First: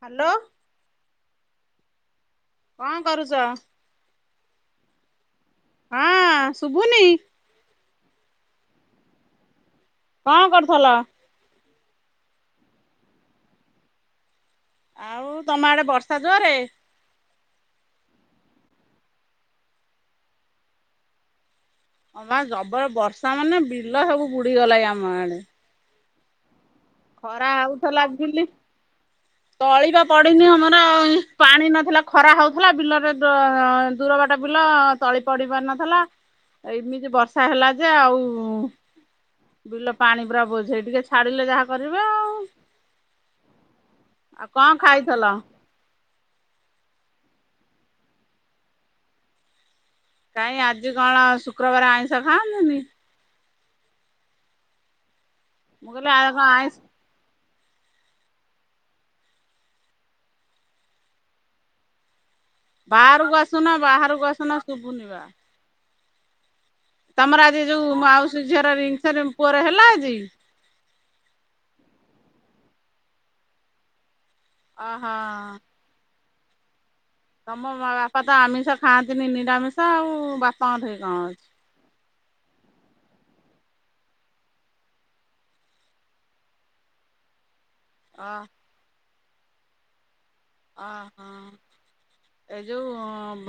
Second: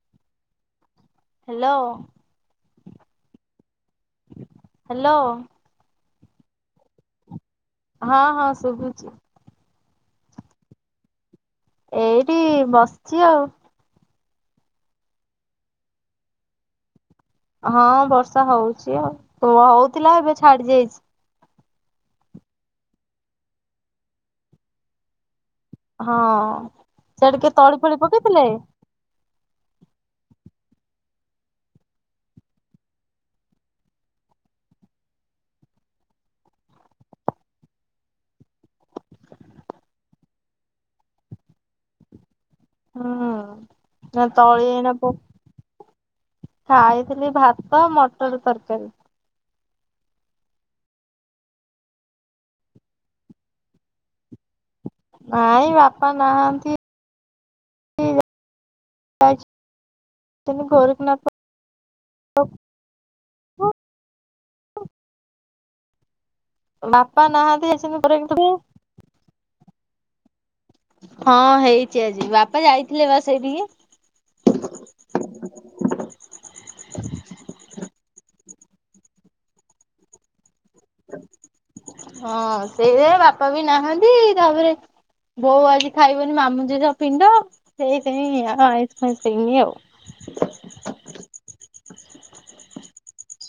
Hello. Hello. କଣ କରୁଚ? Hello. ହଁ ଶୁଭୁନି? ହଁ ହଁ ଶୁଭୁଛି। କଣ କରୁଥଲ? ଏଇଠି ବସିଛି ଆଉ। ଆଉ ତମ ଆଡେ ବର୍ଷା ଜୋରେ? ହଁ ବର୍ଷା ହଉଛି ଆଉ। ପ୍ରବଳ ହଉଥିଲା ଏବେ ଛାଡି ଯାଇଛି। ହଁ ବା ଜବର ବର୍ଷା ମାନେ, ବିଲ ସବୁ ବୁଡି ଗଲାଇ ଆମ ଆଡେ। ହଁ। ସିଆଡ଼େ ଖରା କିଏ ତଳି ଫଳି ହଉଥିଲା ପକେଇ ଥିଲେ? ଝିଲି ତଳି ବା ପଡିନି ଆମର ପାଣି ନଥିଲା ଖରା ହଉଥିଲା, ବିଲରେ ଦୋ-ଦୂର ଦୂର ବାଟ ବିଲ ତଳି ପଡି ପାରୁନଥିଲା ଏଇମିତି ବର୍ଷା ହେଲା ଯେ ଆଉ ବିଲ ପାଣି ପୁରା ବୋଝେଇ, ଟିକେ ଛାଡିଲେ ଯାହା କରିବେ ଆଉ। ହୁଁ ନା ଆଉ ତଳି କଣ ଏଇନା ଖାଇଥିଲ? ପକ ଖାଇ ଥିଲି ଭାତ, ମଟର ତରକାରୀ। କାଇଁ ଆଜି କଣ ଶୁକ୍ରବାର ଆଇଁଷ ଖାଆନ୍ତିନି? ନାଇଁ ମୁଁ ବାପା କହିଲି ଆଉ କଣ ଆଇଁଷ ନାହାଁନ୍ତି [unintelligible] ଗୋରଖନାଥ ବାହାରକୁ ଆସୁନା, ବାହାରକୁ ଆସୁନା ଶୁଭୁନି ବା। ବାପା ତମର ଆଜି ନାହାନ୍ତି ଯୋଉ ଯାଇଛନ୍ତି ମାଉସୀ ଗୋରଖନାଥ ଝିଅର ରିଙ୍ଗ ସେରି ପୁଅର ହେଲା ଆଜି? ହଁ ହେଇଛି ଆଜି, ବାପା ଯାଇଥିଲେ ବା ସେଇଠିକି। ଅହୋ। ତମ ମା ବାପା ତ ଆମିଷ ଖାଆନ୍ତିନି ନିରାମିଷ ଆଉ ବାପ୍ ତାଠି କଣ ଅଛି। ସେଇଥିପାଇଁ ବାପା ବି ନାହାନ୍ତି ତାପରେ ବୋଉ ଆଜି ଖାଇବନି ମାମୁଁ ଝିଅ ପିଣ୍ଡ ଅ ସେଇପାଇଁ ଆଉ ଆଇଁସ ଫାଇଁସ ହେଇନି ଆଉ। ଅ ହୋ। ଏଇ ଯୋଉ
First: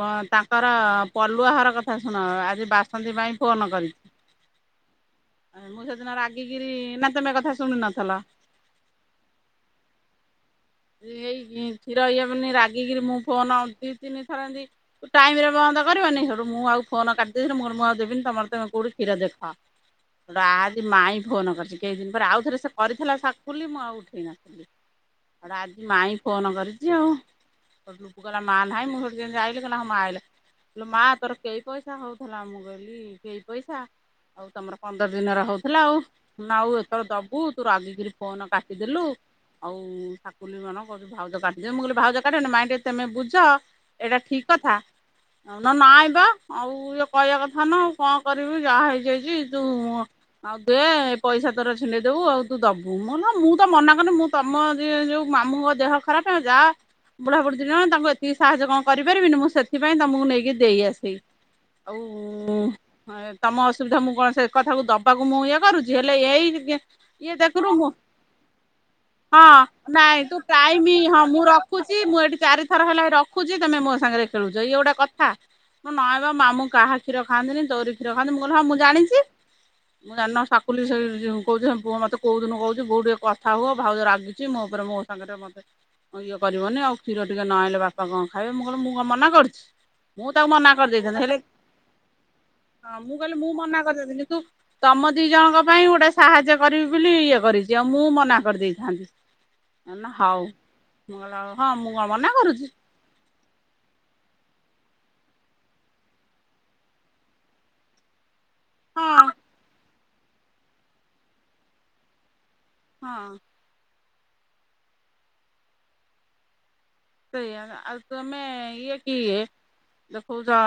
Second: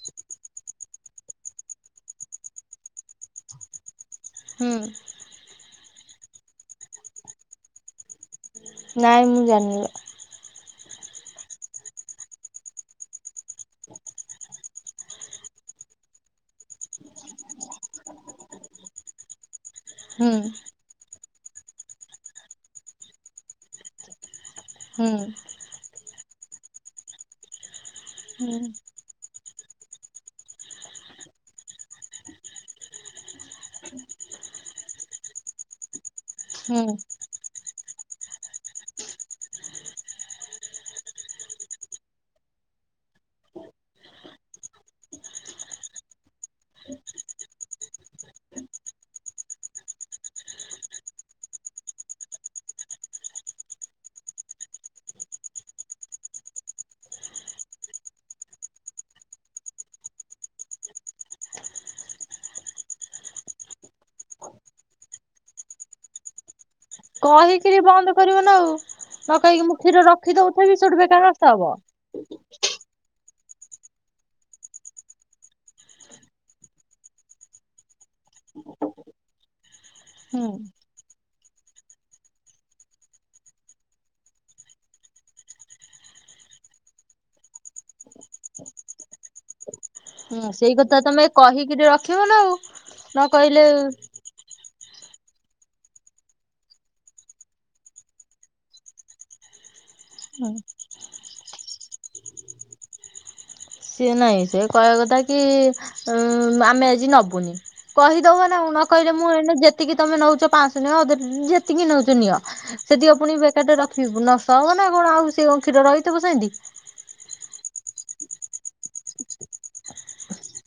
ବ ତାଙ୍କର ପଲୁଆ ଘର କଥା ଶୁଣ ଆଜି ବାସନ୍ତି ମାଇଁ ଫୋନ ନ କରିଛି। ହୁଁ। ମୁଁ ସେଦିନ ରାଗିକିରି ନା ତମେ ଏକଥା ଶୁଣି ନଥିଲ? ନାଇଁ ମୁଁ ଜାଣିବା। ଏଇ ଖି କ୍ଷୀର ଇ ରାଗିକିରି ମୁଁ ଫୋନ ଦିଇ ତିନି ଥର ଏନ୍ତି ଟାଇମରେ ବନ୍ଦ ନ୍ଦ କରିବନି ହେଠୁ ମୁଁ ଆଉ କାଟି ଦେଇଥିଲି ମୁଁ ଆଉ ଦେବିନି ତମର ତମେ କୋଉଠି କ୍ଷୀର ଦେଖ। ହୁଁ ହେଠୁ ଆଜି ମାଇଁ ଫୋନ କରିଚି କେଇ ଦିନି ପରେ ଆଉଥରେ ସେ କରିଥିଲା ସାକୁଲି ମୁଁ ଆଉ ଉଠେଇ ନଥିଲି। ହୁଁ। ହେଠୁ ଆଜି ମାଇଁ ଫୋନ କରିଚି ଆଉ। ହେଠୁ ଲୁପୁ କହିଲା ମା ନାହିଁ ମୁଁ ସେଠୁ ଯେମିତି ଆଇଲି କହିଲା ହଁ ମା ଆଇଲ। ଇଲୋ ମା ତୋର କେଇ ପଇସା ହୋଉଥିଲା ମୁଁ କହିଲି କେଇ ପଇସା ଆଉ ତମର ପନ୍ଦର ଦିନରେ ହୋଉଥିଲା ଆଉ। ଆଉ ହୁଁ ଏଥର ଦୋବୁ ତୁ ରାଗିକିରି ଫୋନ କାଟିଦେଲୁ ଆଉ କୁନି [unintelligible] କୋହୁଚି ଭାଉଜ କାଟିଦେବେ ମୁଁ କହିଲି ଭାଉଜ କାଟିବେନି ମାଇଁ ଟିକେ ତମେ ବୁଝ ଏଇଟା ଠିକ କଥା। ଆଉ ନା ନାଇଁ ପା ଆଉ ଇଏ କହିବା କଥା ନା କଣ କରିବୁ ଯାହା ହେଇଚି ହେଇଚି ତୁ ଆଉ ଦେ ପଇସା ତୋର ଛିଣ୍ଡେଇ ଦୋବୁ ଆଉ ତୁ ଦୋବୁ ମୁଁ କହିଲି ହଁ ମୁଁ ତ ମନା କରନି ମୁଁ ତମରି ଇଏ ଯୋଉ ମାମୁଁଙ୍କ ଦେହ ଖରାପେ ଯା ବୁଢାପୁଢୀ ଦିଇଜଣ ତାଙ୍କୁ ଏତିକି ସାହାଯ୍ୟ କଣ କରିପାରିବିନି ମୁଁ ସେଥିପାଇଁ ତମକୁ ନେଇକି ଦେଇ ଆସେଇ। ଆଉ ଏଁ ତମ ଅସୁବିଧା ମୁଁ କଣ ସେ କଥାକୁ ଦବାକୁ ମୁଁ ଇଏ କରୁଚି ହେଲେ ଏଇ ଗି ଗେ କହିକିରି ବନ୍ଦ କରିବ ନା ଆଉ। ନ ହଁ କହିକି ମୁଁ କ୍ଷୀର ନାଇଁ ରଖି ତୁ ଦଉଥିବି ସେଠୁ ଟାଇମିଁ ହଁ ବେକାର ମୁଁ ନଷ୍ଟ ହବ। ରଖୁଚି ମୁଁ ଏଠି ଚାରି ଦିଇଥର ହେଲା ରଖୁଚି ତମେ ମୋ ସାଙ୍ଗରେ ଖେଳୁଚ ଇଏ ଗୋଟେ କଥା। ତୁ ନଆଗ ମାମୁଁ କାହା କ୍ଷୀର ଖାନ୍ତିନି ତୋରି କ୍ଷୀର ଖାନ୍ତି ମୁଁ କିହିଲି ହଁ ମୁଁ ଜାଣିଚି। ମୁଁ ଜାଣିନ ହୁଁ ସାକୁଲି ସେଇ ଯୋଉ କୋହୁଚନ୍ତି ପୁଅ ମତେ କୋଉ ଦିନୁ କହୁଚି ବୋଉ ଟିକେ କଥା ହୁଅ। ଭାଉଜ ରାଗି ଚି ମୋ ଉପରେ ମୋ ସାଙ୍ଗରେ ମୋତେ ଇଏ କରିବନି ଆଉ କ୍ଷୀର ଟିକେ ନଆଇଲେ ବାପା କଣ ଖାଇବେ ମୁଁ କିହିଲି ମୁଁ କଣ ମନା କର ଢିଚି। ମୁଁ ତାକୁ ମନା ସେଇ କଥା କରିଦେଇଥାନ୍ତି ତମେ ହେଲେ କହିକିରି ରଖିବ ନା ଆଉ ହଁ ମୁଁ ନ କହିଲି ମୁଁ କହିଲେ ମନା କରିଦେଇଥିଲି ତୁ ତମ ଦିଇ ଜଣଙ୍କ ପାଇଁ ଗୋଟେ ସାହାଯ୍ୟ କରିବି ବୋଲି ଇଏ କରିଚି ଆଉ ମୁଁ ମନା କରିଦେଇଥାନ୍ତି। ଏ ନା ହୋଉ ହୁଁ ମୁଁ କହିଲି ଆଉ ହଁ ମୁଁ କଣ ମନା କରୁଚି। ସିଏ ନାଇଁ ସେ କହିବା କଥା କି ଆମେ ଆଜି ନବୁନି କହିଦବ ନା ଆଉ। କହିଲେ ହଁ ମୁଁ ଏଇନା ଯେତିକି ତମେ ନୋଉଚ ପାଂଶ ନିଅ ଅଧ ଟେ ଯେତିକି ନୋଉଚ ନିଅ। ସେଠି ହଁ ପୁଣି ବେକାରଟାରେ ରଖିବି ଫୁଣି ନଷ୍ଟ ହବ ନା କଣ ଆଉ ସିଏ କ୍ଷୀର ରହିଥିବ ସେମିତି। ସେଇଆ ପା ଆଉ ତମେ ଇଏ କିଏ? ଦେଖୋଉଚ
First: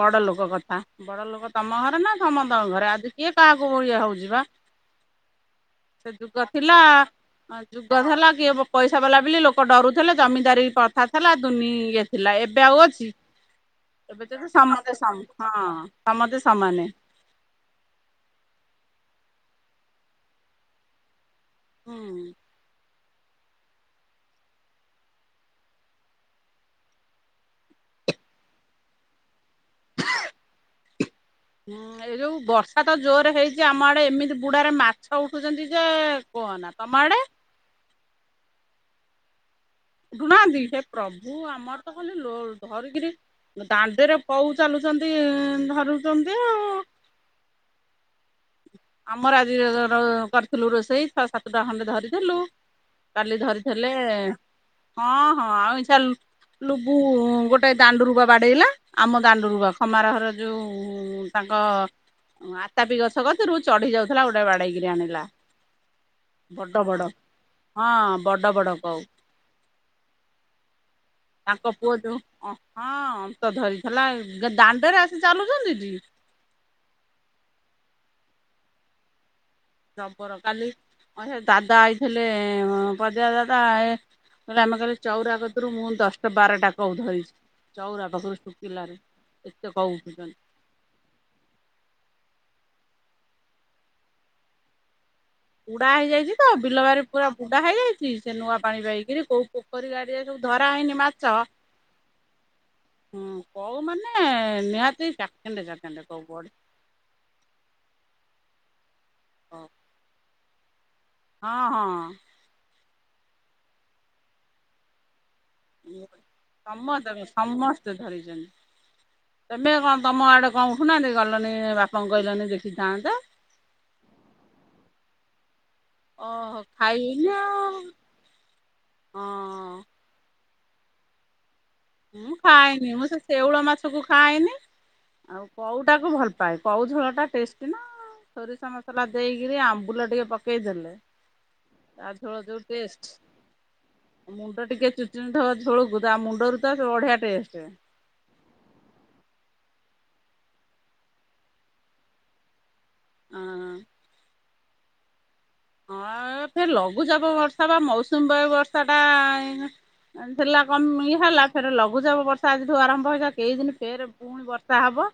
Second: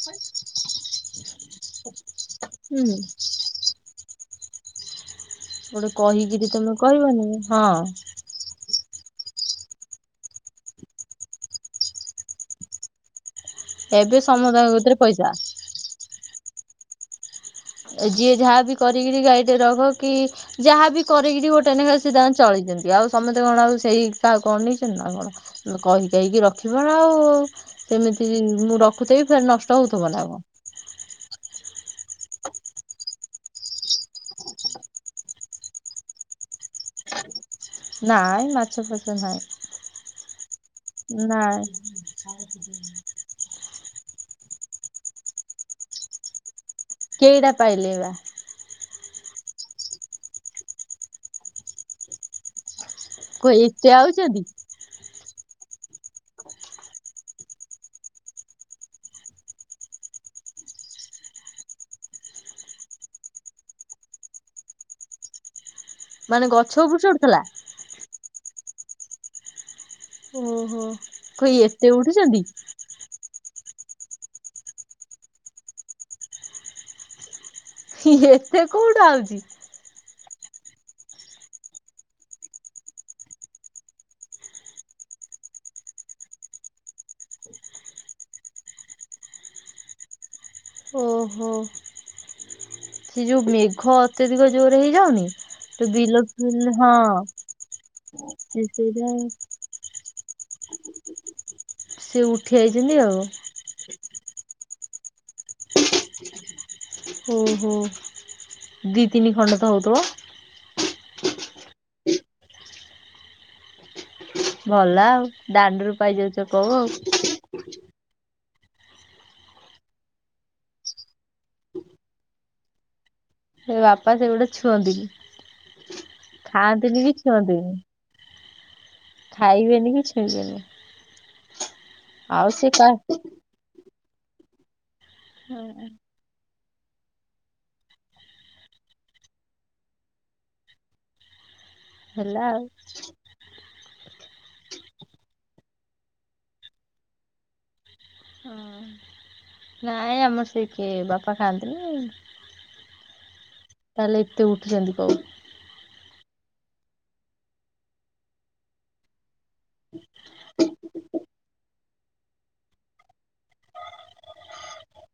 ବଡ ଲୋକ କଥା ବଡ ଲୋକ ତମ ଘରେ ନା ସମସ୍ତଙ୍କ ଘରେ ହୁଁ ଆଜି କିଏ କାହାକୁ ବ ଇଏ ହୋଉଚି ବା। ଗୋଟେ ସେ କହିକିରି ଯୁଗ ତମେ ଥିଲା କହିବନି ହଁ ଯୁଗ ହେଲା କିଏ ବୋ ପଇସା ବାଲା ବୋଲି ଲୋକ ଡରୁଥିଲେ ଜମିଦାରି ପ୍ରଥା ଥିଲା ଦୁନି ଇଏ ଥିଲା ଏବେ ଆଉ ଅଛି। ଏବେ ତ ସେ ସମଦାୟ ସମତେ କତିରେ ସମ୍ ପଇସା। ହଁ ସମତେ ସମାନେ। ଯିଏ ଯାହାବି କରିକିରି ଗାଈଟେ ରଖ କି ଯାହାବି କ କିରି ଗୋଟେ ଏଇନା ସିଏ ହୁଁ ତାଙ୍କର ଚଳିଚନ୍ତି ଆଉ ସମତେ କଣ ଆଉ ସେଇ କାହାକୁ ଅନେଇଚନ୍ତି ନା କଣ କହି କାହିକି ରଖିବ ନା ଆଉ ସେମି ତି ମୁଁ ରଖୁଥେବି ଫେରେ ନଷ୍ଟ ହୋଉଥିବ ନା କଣ। ହୁଁ ଏଇ ଯୋଉ ବର୍ଷା ତ ଜୋରେ ହେଇଛି, ଆମ ଆଡେ ଏମିତି ବୁଡାରେ ମାଛ ଉଠୁଛନ୍ତି ଯେ କୁହନା। ତମ ଆଡ଼େ? ନାଇଁ ମାଛ ଫାଛ ନାଇଁ। ଉଠୁ ନାହାନ୍ତି, ହେ ପ୍ରଭୁ ଆମର ତ ଖାଲି ଲୋ ଧରିକିରି ଦାଣ୍ଡେରେ କଉ ଚାଲୁଛନ୍ତି ଧରୁଛନ୍ତି ଆଉ। କେଇଟା ପାଇଲେଇ ବା? ଆମର ଆଜି କରିଥିଲୁ ରୋଷେଇ ଛଅ ସାତଟା ଖଣ୍ଡେ ଧରିଥିଲୁ। କାଲି କ ଏତେ ଧରିଥିଲେ, ଆଉଛନ୍ତି ହଁ -ହଁ ଅଇଁଛା ଲୁ ଲୁବୁ ଗୋଟେ ଦାଣ୍ଡୁରୁ ବା ବାଡେଇଲା, ଆମ ଦାଣ୍ଡୁରୁୁ ବା ଖମାର ଘର ଯୋଉ ତା ଙ୍କ ଆତାପି ଗଛ କତିରୁୁ, ଚଢି ଯାଉଥିଲା ଗୋଟାଇ ବାଡ଼େଇକିରି ଆଣିଲା। ମାନେ ଗଛ ବଡ଼ ଉପରୁ ବଡ଼ ଚଢୁଥିଲା। ହଁ ବଡ଼ ବଡ଼ କଉ। ଓହୋ। କଇ ତାଙ୍କ ଏତେ ପୁଅ ଯୋଉ ଉଠୁଛନ୍ତି ଆ ହଁ। ମାଛ ଧରିଥିଲା, ଦାଣ୍ଡରେ ଆସି ଚାଲୁଛନ୍ତି ଟି। ହିଁ ଏତେ କୋଉଟୁ ଆଉଚୀ? ଜବର କାଲି ଅଇଁଛା ଦାଦା ଆଇଥିଲେ, ପଦିଆ ଦାଦା ଏ କହିଲେ, ଆମେ କାଲି ଚଉରା କତୁରୁ ମୁଁ ଦଶଟା ବାରଟା କଉ ଧରିଚି। ଚଉରା ପାଖରୁ ଶୁଖିଲାରେ, ଏତେ କଉ ଉଠୁଛନ୍ତି। ଓ ହୋ। ସେ ଯୋଉ ମେଘ ଅତ୍ୟଧିକ ଜୋରେ ହେଇଯାଉନି? ତ ବୁଡା ବିଲ ହେଇଯାଇଛି ତ ଫିଲ ବିଲବାରି ପୁରା ହଁ ବୁଡା ହେଇଯାଇଛି, ସେ ନୂଆ ପାଣି ପାଇକିରି କୋଉ ପୋଖରୀ ଗାଡିଆ ଯୋଉ ଧରା ହେଇନି ମାଛ ସେ ଉଠି ଆଇଛନ୍ତି ଆଉ। ଏ ନିହାତି ଚାଖେଣ୍ଡେ ଚାଖେଣ୍ଡେ କଉ ବଢି ହୁଁ - ହୁଁ ଦି ତିନି ଖଣ୍ଡ କଉ। ତ ହଉଥିବ? ହଁ- ହଁ। ଭଲ ଆଉ, ଦାଣ୍ଡରୁ ପାଇଯାଉଛ କଉ ଆଉ। ଏତେ ଧରିଚନ୍ତି। ତେମେ କଣ, ତମ ଆଡେ କଣ ଉଠୁନାହାନ୍ତି? ଗଲନି ବାପାଙ୍କୁ କହିଲନି ଦେଖିଥାନ୍ତେ। ମୋ ବାପା ସେଗୁଡା ଛୁଅନ୍ତିନି, ଓହୋ ଖାଆନ୍ତିନି କି ଖାଇବିନି ଛୁଅନ୍ତିନି। ଆଉ ହଁ। ଖାଇବେନି କି ଛୁଇଁବେନି। ମୁଁ ଆଉ କା ଖାଆଇନି ମୁଁ ସେ ଶେଉଳ ମାଛକୁ ଖାଆଇନି, ଆଉ କଉଟାକୁ ଭଲ ପାଏ। କଉ ଝୋଳଟା ଟେଷ୍ଟି ନା। ସୋରିଷ ମସଲା ଦେଇକିରି, ଆମ୍ବୁଲ ଟିକେ ପକେଇଦେଲେ। ତା ଝୋଳ ହେଲା ଯୋଉ ଆଉ। ଟେଷ୍ଟ, ମୁଣ୍ଡ ଟିକେ ଚୁଚୁମୁଥିବ ଝୋଳକୁ ତା ମୁଣ୍ଡରୁ ତାର ବଢିଆ ଟେଷ୍ଟ। ହଁ ନାଇଁ, ଆମର ସେ କିଏ ବାପା ଖାଆନ୍ତିନି। ହଁ। ତାହେଲେ ଏତେ ଉଠୁଚନ୍ତି କଉ। ହଁ ଏ ଫେରେ ଲଘୁଚାପ ବର୍ଷା ବା, ମୌସୁମୀ ବାୟୁ ବର୍ଷାଟା ଥିଲା କମ ହେଲା ଫେର ଲଘୁ ଚାପ ବର୍ଷା ଆଜିଠୁ ଆରମ୍ଭ ହେଇ, କେଇ ଦିନ ଫେରେ ପୁଣି ବର୍ଷା ହବ।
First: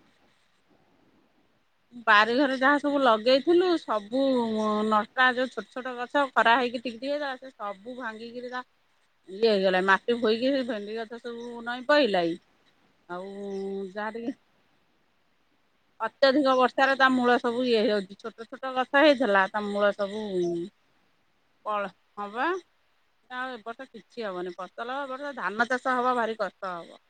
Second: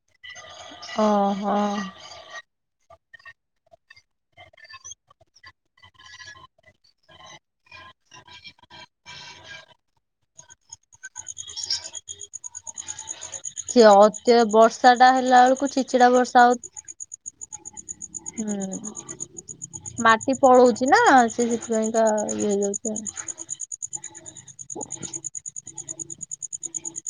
ହଁ। ବାରି ଘରେ ଯାହା ସବୁ ଲଗେଇଥିଲୁ ସବୁ ନଷ୍ଟ ଆ ଯୋଉ ଛୋଟ ଛୋଟ ଗଛ ଖରା ହେଇକି ଟିକ ଟିକି ଗଜା ସେ ସବୁ ବୁ ଭାଙ୍ଗି କିିରି ତା ଇଏ ହେଇଗଲାଇ ମାଟି ଭୋଇକି, ସେ ଭେଣ୍ଡି କଛ ସବୁ ନଇଁ ପଇଲାଇ। ଆଉ ସେ ଯାହା ଟିକେ ଅତ୍ୟ ବର୍ଷାଟା ହେଲା ବେଳକୁ ଛିଚିଡା ଅତ୍ୟଧିକ ବର୍ଷାରେ ତା ମୂଳ ସବୁ ଇଏ ହେ ଛୋଟ ହୁଁ ଛୋଟ ଗଛ ହେଇଥିଲା, ତା ମୂଳ ସବୁ ମାଟି ପଳଉଛି ନା ସେ କ ସେଥିପାଇଁକା ହଁ ବା। ଇଏ ହେଇଯାଉଛି ଆଉ। ଆଉ ଏ ବର୍ଷ କିଛି ହବନି, ଫସଲ ହବ ଏବର୍ଷ ଧାନ ଚାଷ ହବା ଭାରି କଷ୍ଟ ହବ।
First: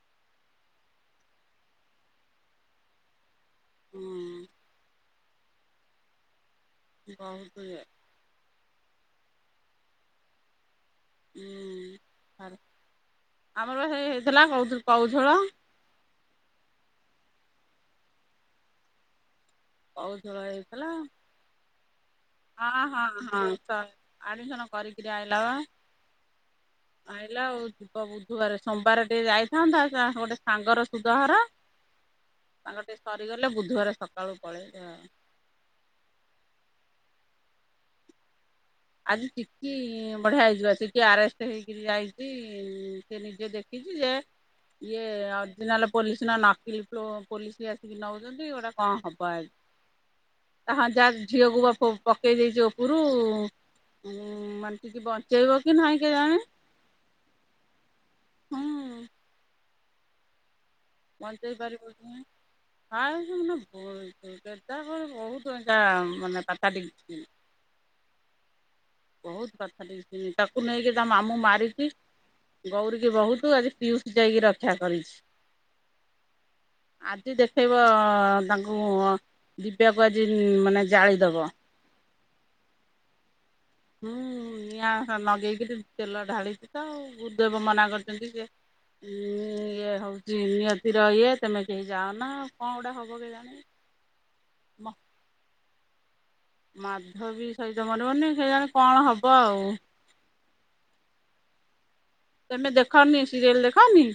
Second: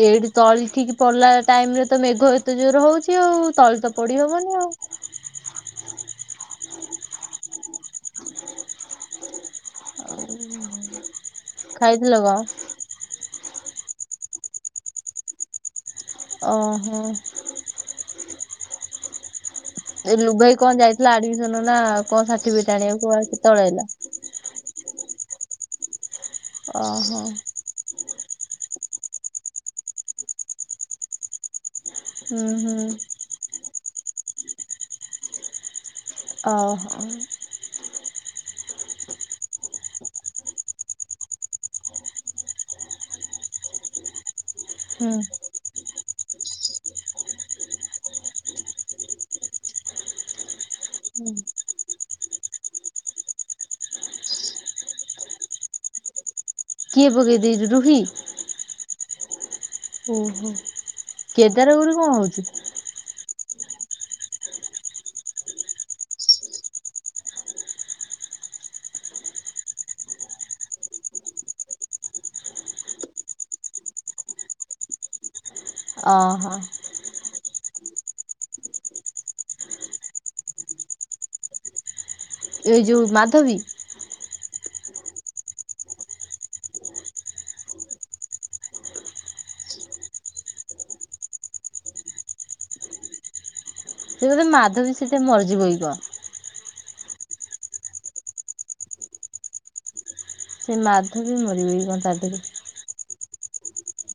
ଏଇଠି ତଳି ଠିକ ପଡିଲା ଟାଇମରେ, ତ ମେଘ ଏତେ ଜୋର ହଉଛି ଆଉ। ତଳି ତ ପଡି ହୁଁ ହବନି ଆଉ। ବନୁ କୁ ଯାଏ। ଖାଇଥିଲ କ? ହୁଁ। ଆମର ପା ହେଇ ହେଇଥିଲା କତ କଉ ଝୋଳ। ଅ ହ। ଏ ଲୁଲ୍ କଉଝୋଳ ଭାଇ କଣ ହେଇଥିଲା ଯାଇଥିଲା ଆଡମିସନ୍ ନା ଆଉ କଣ? ସାର୍ଟିଫିକେଟ ହଁ ଆଣିବାକୁ ହଁ କୁଆ ହଁ କେତେବେଳେ କହ ଆଇଲା? ଆଡମିସନ୍ କରି କିରି ଆଇଲା ପା। ଓହୋ ଆଇଲା ଆଉ ଯିବ ବୁଧୁ ବୁଧୁବାରେ ସୋମବାରେ ଟିକେ ଯାଇଥାନ୍ତା ତାର ଗୋଟେ ସାଙ୍ଗର ସୁଧଘର। ହୁଁ ତାଙ୍କର ହୁଁ ଟିକେ ସରିଗଲେ ବୁଧୁବାରେ ସକାଳୁ ପଳେଇବେ ଆଉ। ଅ ହଉ। ଆଜି ଚିକି ବଢ଼ିଆ ହେଇଯିବ ଚିକି ଆରେଷ୍ଟେ ହେଇକି ଯାଇଚି ଉଁ ସେ ନିଜେ ଦେଖିଚି। ଯେ ଇଏ ହୁଁ ଅରଜିନାଲ୍ ପୋଲିସ୍ ନା ନାକିଲ୍ ପ୍ଲୋ ପୋଲିସ୍ କିଏ ଆସିକି ନଉଚନ୍ତି ଏ ଗୁଡ଼ା କଣ ହବ ଆଗକୁ? ହଁ ଯା ହୁଁ। ଝିଅକୁ ବା ଫୁକ୍ ପକେଇ ଦେଇଚି ଓପୁରୁ। ହୁଁ ମାନେ ଚିକି ବଞ୍ଚେଇବ କି ନାଇଁ କେଜାଣି? କିଏ ପକେଇ ଦେଇଚି ରୁହି? ହୁଁ। ଓଃ ହୋ। ବଞ୍ଚେଇ ପାରିବୁନି ହାଏ। [inaudible] ବହୁତ ଏଇଟା ମାନେ ପତାଟିକ୍ ସିନ୍। ବୋହୁତ୍ ପାଥାଟିକ୍ ସିନ୍ ତାକୁ ନେଇକି ତା ମାମୁଁ ମାରିକି ଗୌରୀ କି ବହୁତ୍ ଆଜି ପିୟୁଷ ଯାଇକି ରକ୍ଷା କରିଛି। ଅ ହ। ଆଜି ଦେଖେଇବ ତାଙ୍କୁ ଦିବ୍ୟାକୁ ଆଜି ମାନେ ଜାଳିଦବ। ଏଇ ଯୋଉ ମାଧବୀ? ହୁଁ ନିଆଁ ହଁ ଲଗେଇକିରି ତେଲ ଢାଳିଚି ତ ଆଉ ଗୁରୁଦେବ ମନା କରିଚନ୍ତି କିଏ ଉଁ ଇଏ ହଉଚି ନିଅତିର ଇଏ ତମେ କେହି ଯାଅ ନା କଣ ଗୋଟେ ହବ କେଜାଣି? ସେ ବୋଧେ ମାଧବୀ ସେଠି ମରି ଯିବ କି କଣ? ମାଧବୀ ସେଇ ତ ମରିବନି କେଇଜାଣି କଣ ହବ ଆଉ। ସେ ମାଧବୀ ମରିବ କି କଣ ତା ଦେହରୁ? ତମେ ଦେଖନି ସିରିଏଲ୍ ଦେଖନି?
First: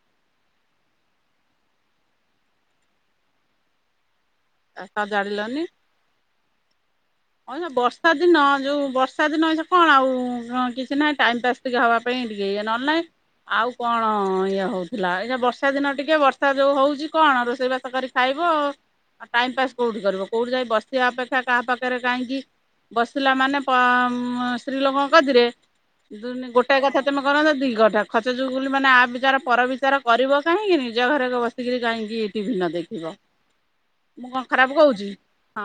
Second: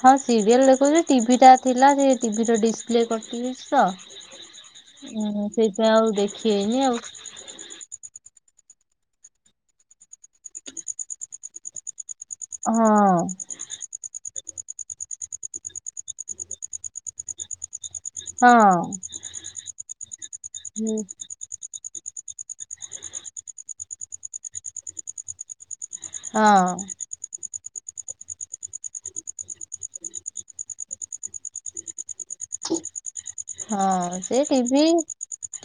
ହଁ ସିରିଏଲ୍ ଦେଖୁଚୁ ଟିଭି ଟା ଥିଲା ଯେ ଟିଭିର ଡିସପ୍ଲେ କଟି ଯାଇଛି ତ। ଅଁ ହଁ ସଜାଡିଲନି ସେଇଥି ପାଇଁ ଆଉ ଦେଖି ହେଇନି ଆଉ। ହଁ ବର୍ଷା ଦିନ ଯୋଉ ବର୍ଷା ଦିନ ଏ ଯୋଉ କଣ ଆଉ ଅ କିଛି ନାହିଁ ଟାଇମ୍ ପାସ୍ ଟିକେ ହବା ପେଇଁ ଇଏ ନହେଲେ ନାହିଁ ହଁ। ଆଉ କ କଣ ଇଏ ହଉଥିଲା ଏ ଯୋଉ ବର୍ଷା ଦିନ ଟିକେ ବର୍ଷା ଯୋଉ ହଉଚି କଣ ରୋଷେଇ ବାସ କରି ଖାଇବ ହଁ। ଆଉ ଟାଇମ୍ ପାସ୍ କୋଉଠି କରିବ କୋଉଠି ଯାଇ ହୁଁ। ବସିବା ଅପେକ୍ଷା କାହା ପାଖ ଭିତରେ ଯାଇକି ବସିଲା ମାନେ ପ ମ ସ୍ତ୍ରୀ ଲୋକଙ୍କ ଗତିରେ ଦୁଁନି ହଁ ଗୋଟାଏ କଥା ତମେ କର ନ ଯଦି [unintelligible] ଖଚ ଚୁଗୁଲି ମାନେ ଆ ବିଚାର ପର ବିଚାର କରିବ କାହିଁକି ନିଜ ଘରେ ଯୋଉ ବସିକିରି କାହିଁକି ଟିଭି ନ ଦେଖି ଦେଖିବ। ହଁ ମୁଁ କଣ ସେ ଖରାପ ଟିଭି କହୁଛି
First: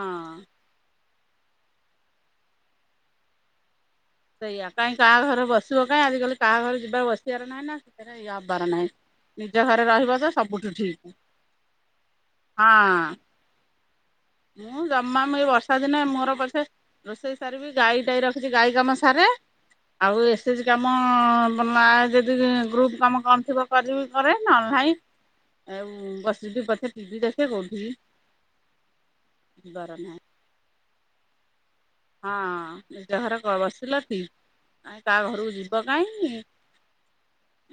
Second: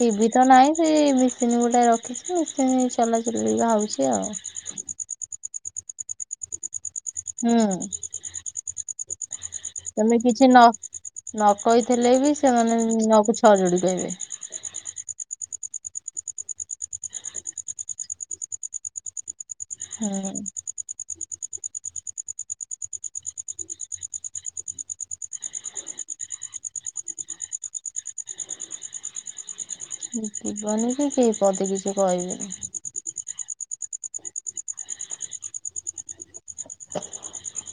ଟିଭି ତ ନାହିଁ ସେଇ ମେସିନ୍ ଗୋଟେ ରଖିଚି ମେସିନ୍ ଚଲେଇବି ବୋଲି ଭାବୁଛି। ସେଇଆ କାଇଁ କାହା ଘରେ ବସିବ କାଇଁ ଆଜିକାଲି କାହା ଘରେ ଯିବା ବସିବାର ନାହିଁ ହୁଁ ନା ସେଥିରେ ଇଏ ହବାର ନାହିଁ। ନିଜ ଘରେ ରହିବ ତମେ ତ କିଛି ନ ସବୁଠୁ ଠିକ୍ ନ କହିଥିଲେ ବି ସେମାନେ ହଁ ନ କୁ ଛ ଯୋଡ଼ି କହିବେ। ମୁଁ ଜମା ମୁଁ ଏଇ ବର୍ଷା ଦିନେ ମୋର ପଛେ ରୋଷେଇ ସାରିବି ଗାଈ ତାଇ ରଖିଛି ଗାଈ କାମ ସାରେ ଆଉ ଏସେ ଏସେ ହୁଁ ଜି କାମ ଆମ ନାଁରେ ଯଦି ଗ୍ରୁପ୍ କାମ କଣ ଥିବ କରିବି କରେ ନହେଲେ ନାହିଁ ଏ ବସିକି ପଛେ ଟିଭି ଦେଖେ କୋଉଠିିକି ଯିବାର ନାହିଁ। ଯିବନି କି, କେହି ପଦେ କିଛି ହଁ କହିବେନି। ନିଜ ଘର ରେ ବସିଲ ଠିକ୍। କାଇଁ କାହା ଘରକୁ ଯିବ କାହିଁ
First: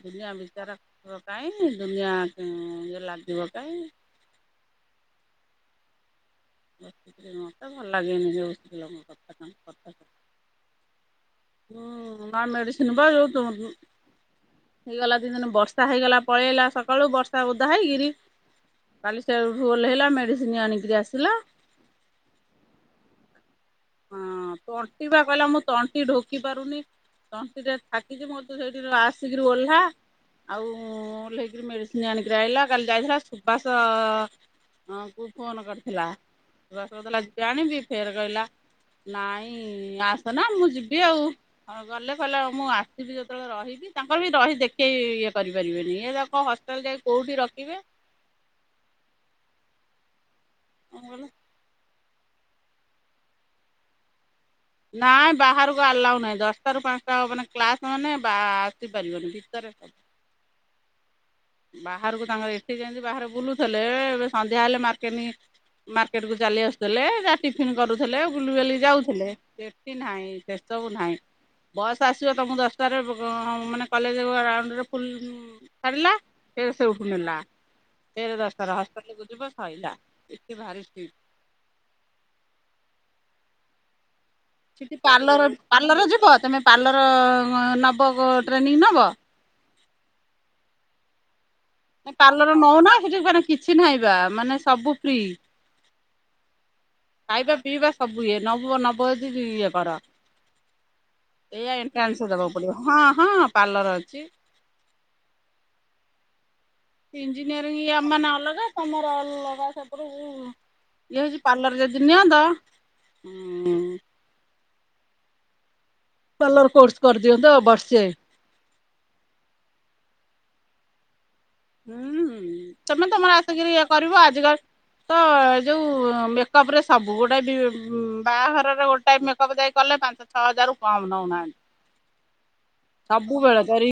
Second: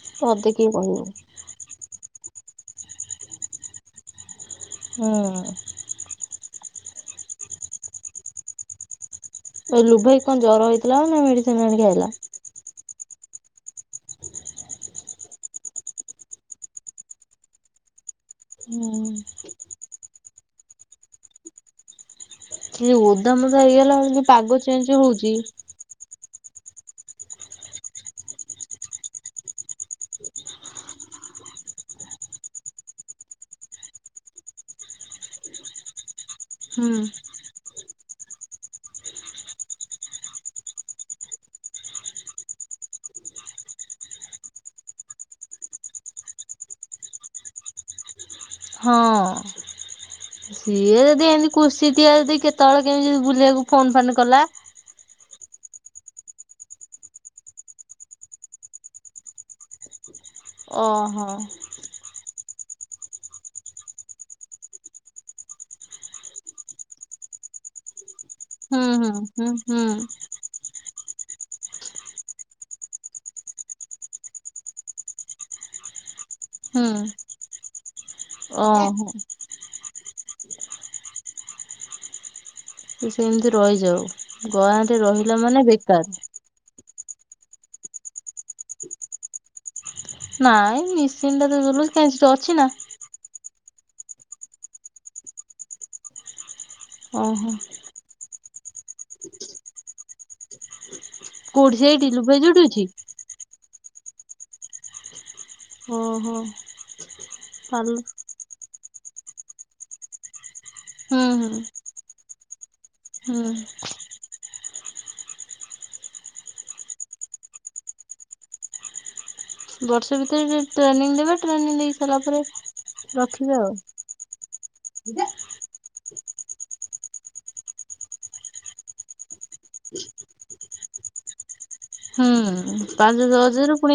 ଦୁନିଆ ପଦେ କିଏ ବିଚାର କହିବେନି। ହବ କାଇଁ ଦୁନିଆ ହୁଁ ଇଏ ଲାଗିବ କାଇଁ ହୁଁ। ମତେ ଭଲ ଲାଗେନି ଯୋଉ ସ୍ତ୍ରୀ ଲୋକ ଏଇ ଲୁବ ଭାଇକି କଣ ଜର ହେଇଥିଲା ବା ନା ମେଡ଼ିସିନ୍ ହୁଁ ବା ମେଡ଼ିସିନ ବା ଯୋଉ ଦୋ ହେଇଗଲା ଦି ଦିନି ବର୍ଷା ହେଇଗଲା ପଳେଇ ଆଇଲା ସକାଳୁ ବର୍ଷା ଓଦା ହେଇକିରି ହୁଁ। କାଲି ସେଉଠୁ ଓହ୍ଲେଇଲା, ମେଡିସିନ ଆଣିକିରି ଆସିଲା। ସେ ଯୋଉ ଓଦାମୋଦା ହେଇଗଲା [unintelligible] ପାଗ ଚେଞ୍ଜ ହଉଛି ଢ଼ୋକି ପାରୁନି ତଣ୍ଟିରେ ଥାକିଚି ମୁଁ କହି ତୁ ସେଇଠି ଆସିକିରି ଓହ୍ଲା ଆଉ ଓହ୍ଲେଇକିରି ମେଡିସିନ ଆଣିକିରି ଆଇଲା, କାଲି ଯାଇଥିଲା ସୁବାସ ହଁ ପୁଅ ଫୋନ କରିଥିଲା ସୁବାଷ ହୁଁ କହୁଥିଲା ଯିବି ଆଣିବି ଫେରେ କହିଲା ନାଇଁ ଆସେନା ମୁଁ ଯିବି ଆଉ, ହଉ ଗଲେ କହିଲେ ମୁଁ ଆସିବି ଯେତେବେଳେ ରହିବି ତାଙ୍କର ବି ରହି ଦେଖେଇ ଇଏ କରିପାରିବେନି। ଇଏ ତାଙ୍କ ହଷ୍ଟେଲ ଯାଇ କୋଉଠି ରଖିବେ ହଁ। ସିଏ ମୁଁ ଯଦି କହିଲି ଏମିତି କୁଶ୍ଚିତିଆ ଯଦି କେତେବେଳେ କେମିତି ବୁଲିବାକୁ ଫୋନ ଫାନ୍ କଲା ନାଇଁ ବାହାରକୁ ଆଲାଉ ନାହିଁ, ଦଶଟାରୁ ପାଞ୍ଚଟା ହବ ମାନେ କ୍ଲାସ ମାନେ ବା ଆସିପାରିବନି। ଭିତରେ [unintelligible] ଓହୋ। ବାହାରକୁ ତାଙ୍କର ଏଠି ଯେମତି ବାହାରେ ବୁଲୁଥେଲେ, ଏ ଏବେ ସନ୍ଧ୍ୟା ହେଲେ ମାର୍କେନିଙ୍ଗ ମାର୍କେଟକୁ ଚାଲି ଆସୁଥିଲେ, ଯାହା ଟିଫିନ କରୁ ଥିଲେ, ହୁଁ ବୁଲିବାଲିକି ହୁଁ ଯାଉଥିଲେ, ହୁଁ ହୁଁ ସେଠି ନାହିଁ ସେସବୁ ନାହିଁ। ବସ୍ ଆସିବ ତମକୁ ଦଶଟାରେ ମାନେ କଲେଜ ରାଉଣ୍ଡରେ ଫୁଲ ଛାଡ଼ିଲା ଫେରେ ହୁଁ ସେଉଠୁ ନେଲା, ଫେରେ ଦଶଟାରେ ଓହୋ ହଷ୍ଟେଲକୁ ଯିବ ସଇଲା। ଏଠି ଭାରି ଷ୍ଟ୍ରିଟ୍। ସିଏ ସେମତି ରହିଯାଉ। ଗାଁରେ ସିଟି ରହିଲା ପାର୍ଲର ମାନେ ପାର୍ଲର ବେକାର ଯିବ? ତମେ ପାର୍ଲର ଲର ନବ ଟ୍ରେନିଂ ନବ? ନାଇଁ ମିସିନ୍ ଟା ତ ଚଲଉଚି କାଇଁ ଏ ସେଠି ପାର୍ଲର ଅଛି ନା। ନଉନା ସିଟି ଫେରେ କିଛି ନାହିଁ ବା, ମାନେ ସବୁ ଫ୍ରି। ଓହୋ ଖାଇବା ପିଇବା ସବୁ କୁ ଇଏ ନବ ନବ ଯଦି ଇଏ କର। ଏୟା କୋଉଠି ସେଇଠି ଏଣ୍ଟ୍ରାନ୍ସ ଲୁଗାଇ ଦବାକୁ ଯୋଉଠି ପଡିବ। ଅଛି ହଁ ହଁ ପାର୍ଲର ଅଛି। ହଁ ହୋ। ଇଞ୍ଜିନିୟରିଂ ଏମାନେ ଅଲଗା, ତମର ଅଲଗା ସେପଟକୁ ହୁଁ ଇଏ ହେଇଛି ହୁଁ ପାର୍ଲର ଯଦି ନିଅନ୍ତ ହୁଁ। ଉଁ ପାର୍ଲର କୋର୍ସ କରିଦିଅନ୍ତ ବର୍ଷେ। ବର୍ଷେ ଭିତରେ ସିଏ ଟ୍ରେନିଂ ଦେବେ ଟ୍ରେନିଂ ଦେଇ ହୁଁ ସାରିଲା ହୁଁ। ପରେ ତମେ ତମର ରଖିବେ ଆସିକିରି ଆଉ। ଇଏ କରିବ, ଆଜିକାଲି ତ ଯୋଉ ମେକଅପ୍ ରେ ସବୁ। ଗୋଟେ ବି ବାହାଘରରେ ଗୋଟାଇ ମେକଅପ୍ ଯାଇ କଲେ ପାଞ୍ଚ ଛଅ ହଜାରରୁ କମ୍ ନଉନା ହଁ। ହୁଁ। ପାଞ୍ଚ ଛଅ ହଜାରରୁ ପୁଣି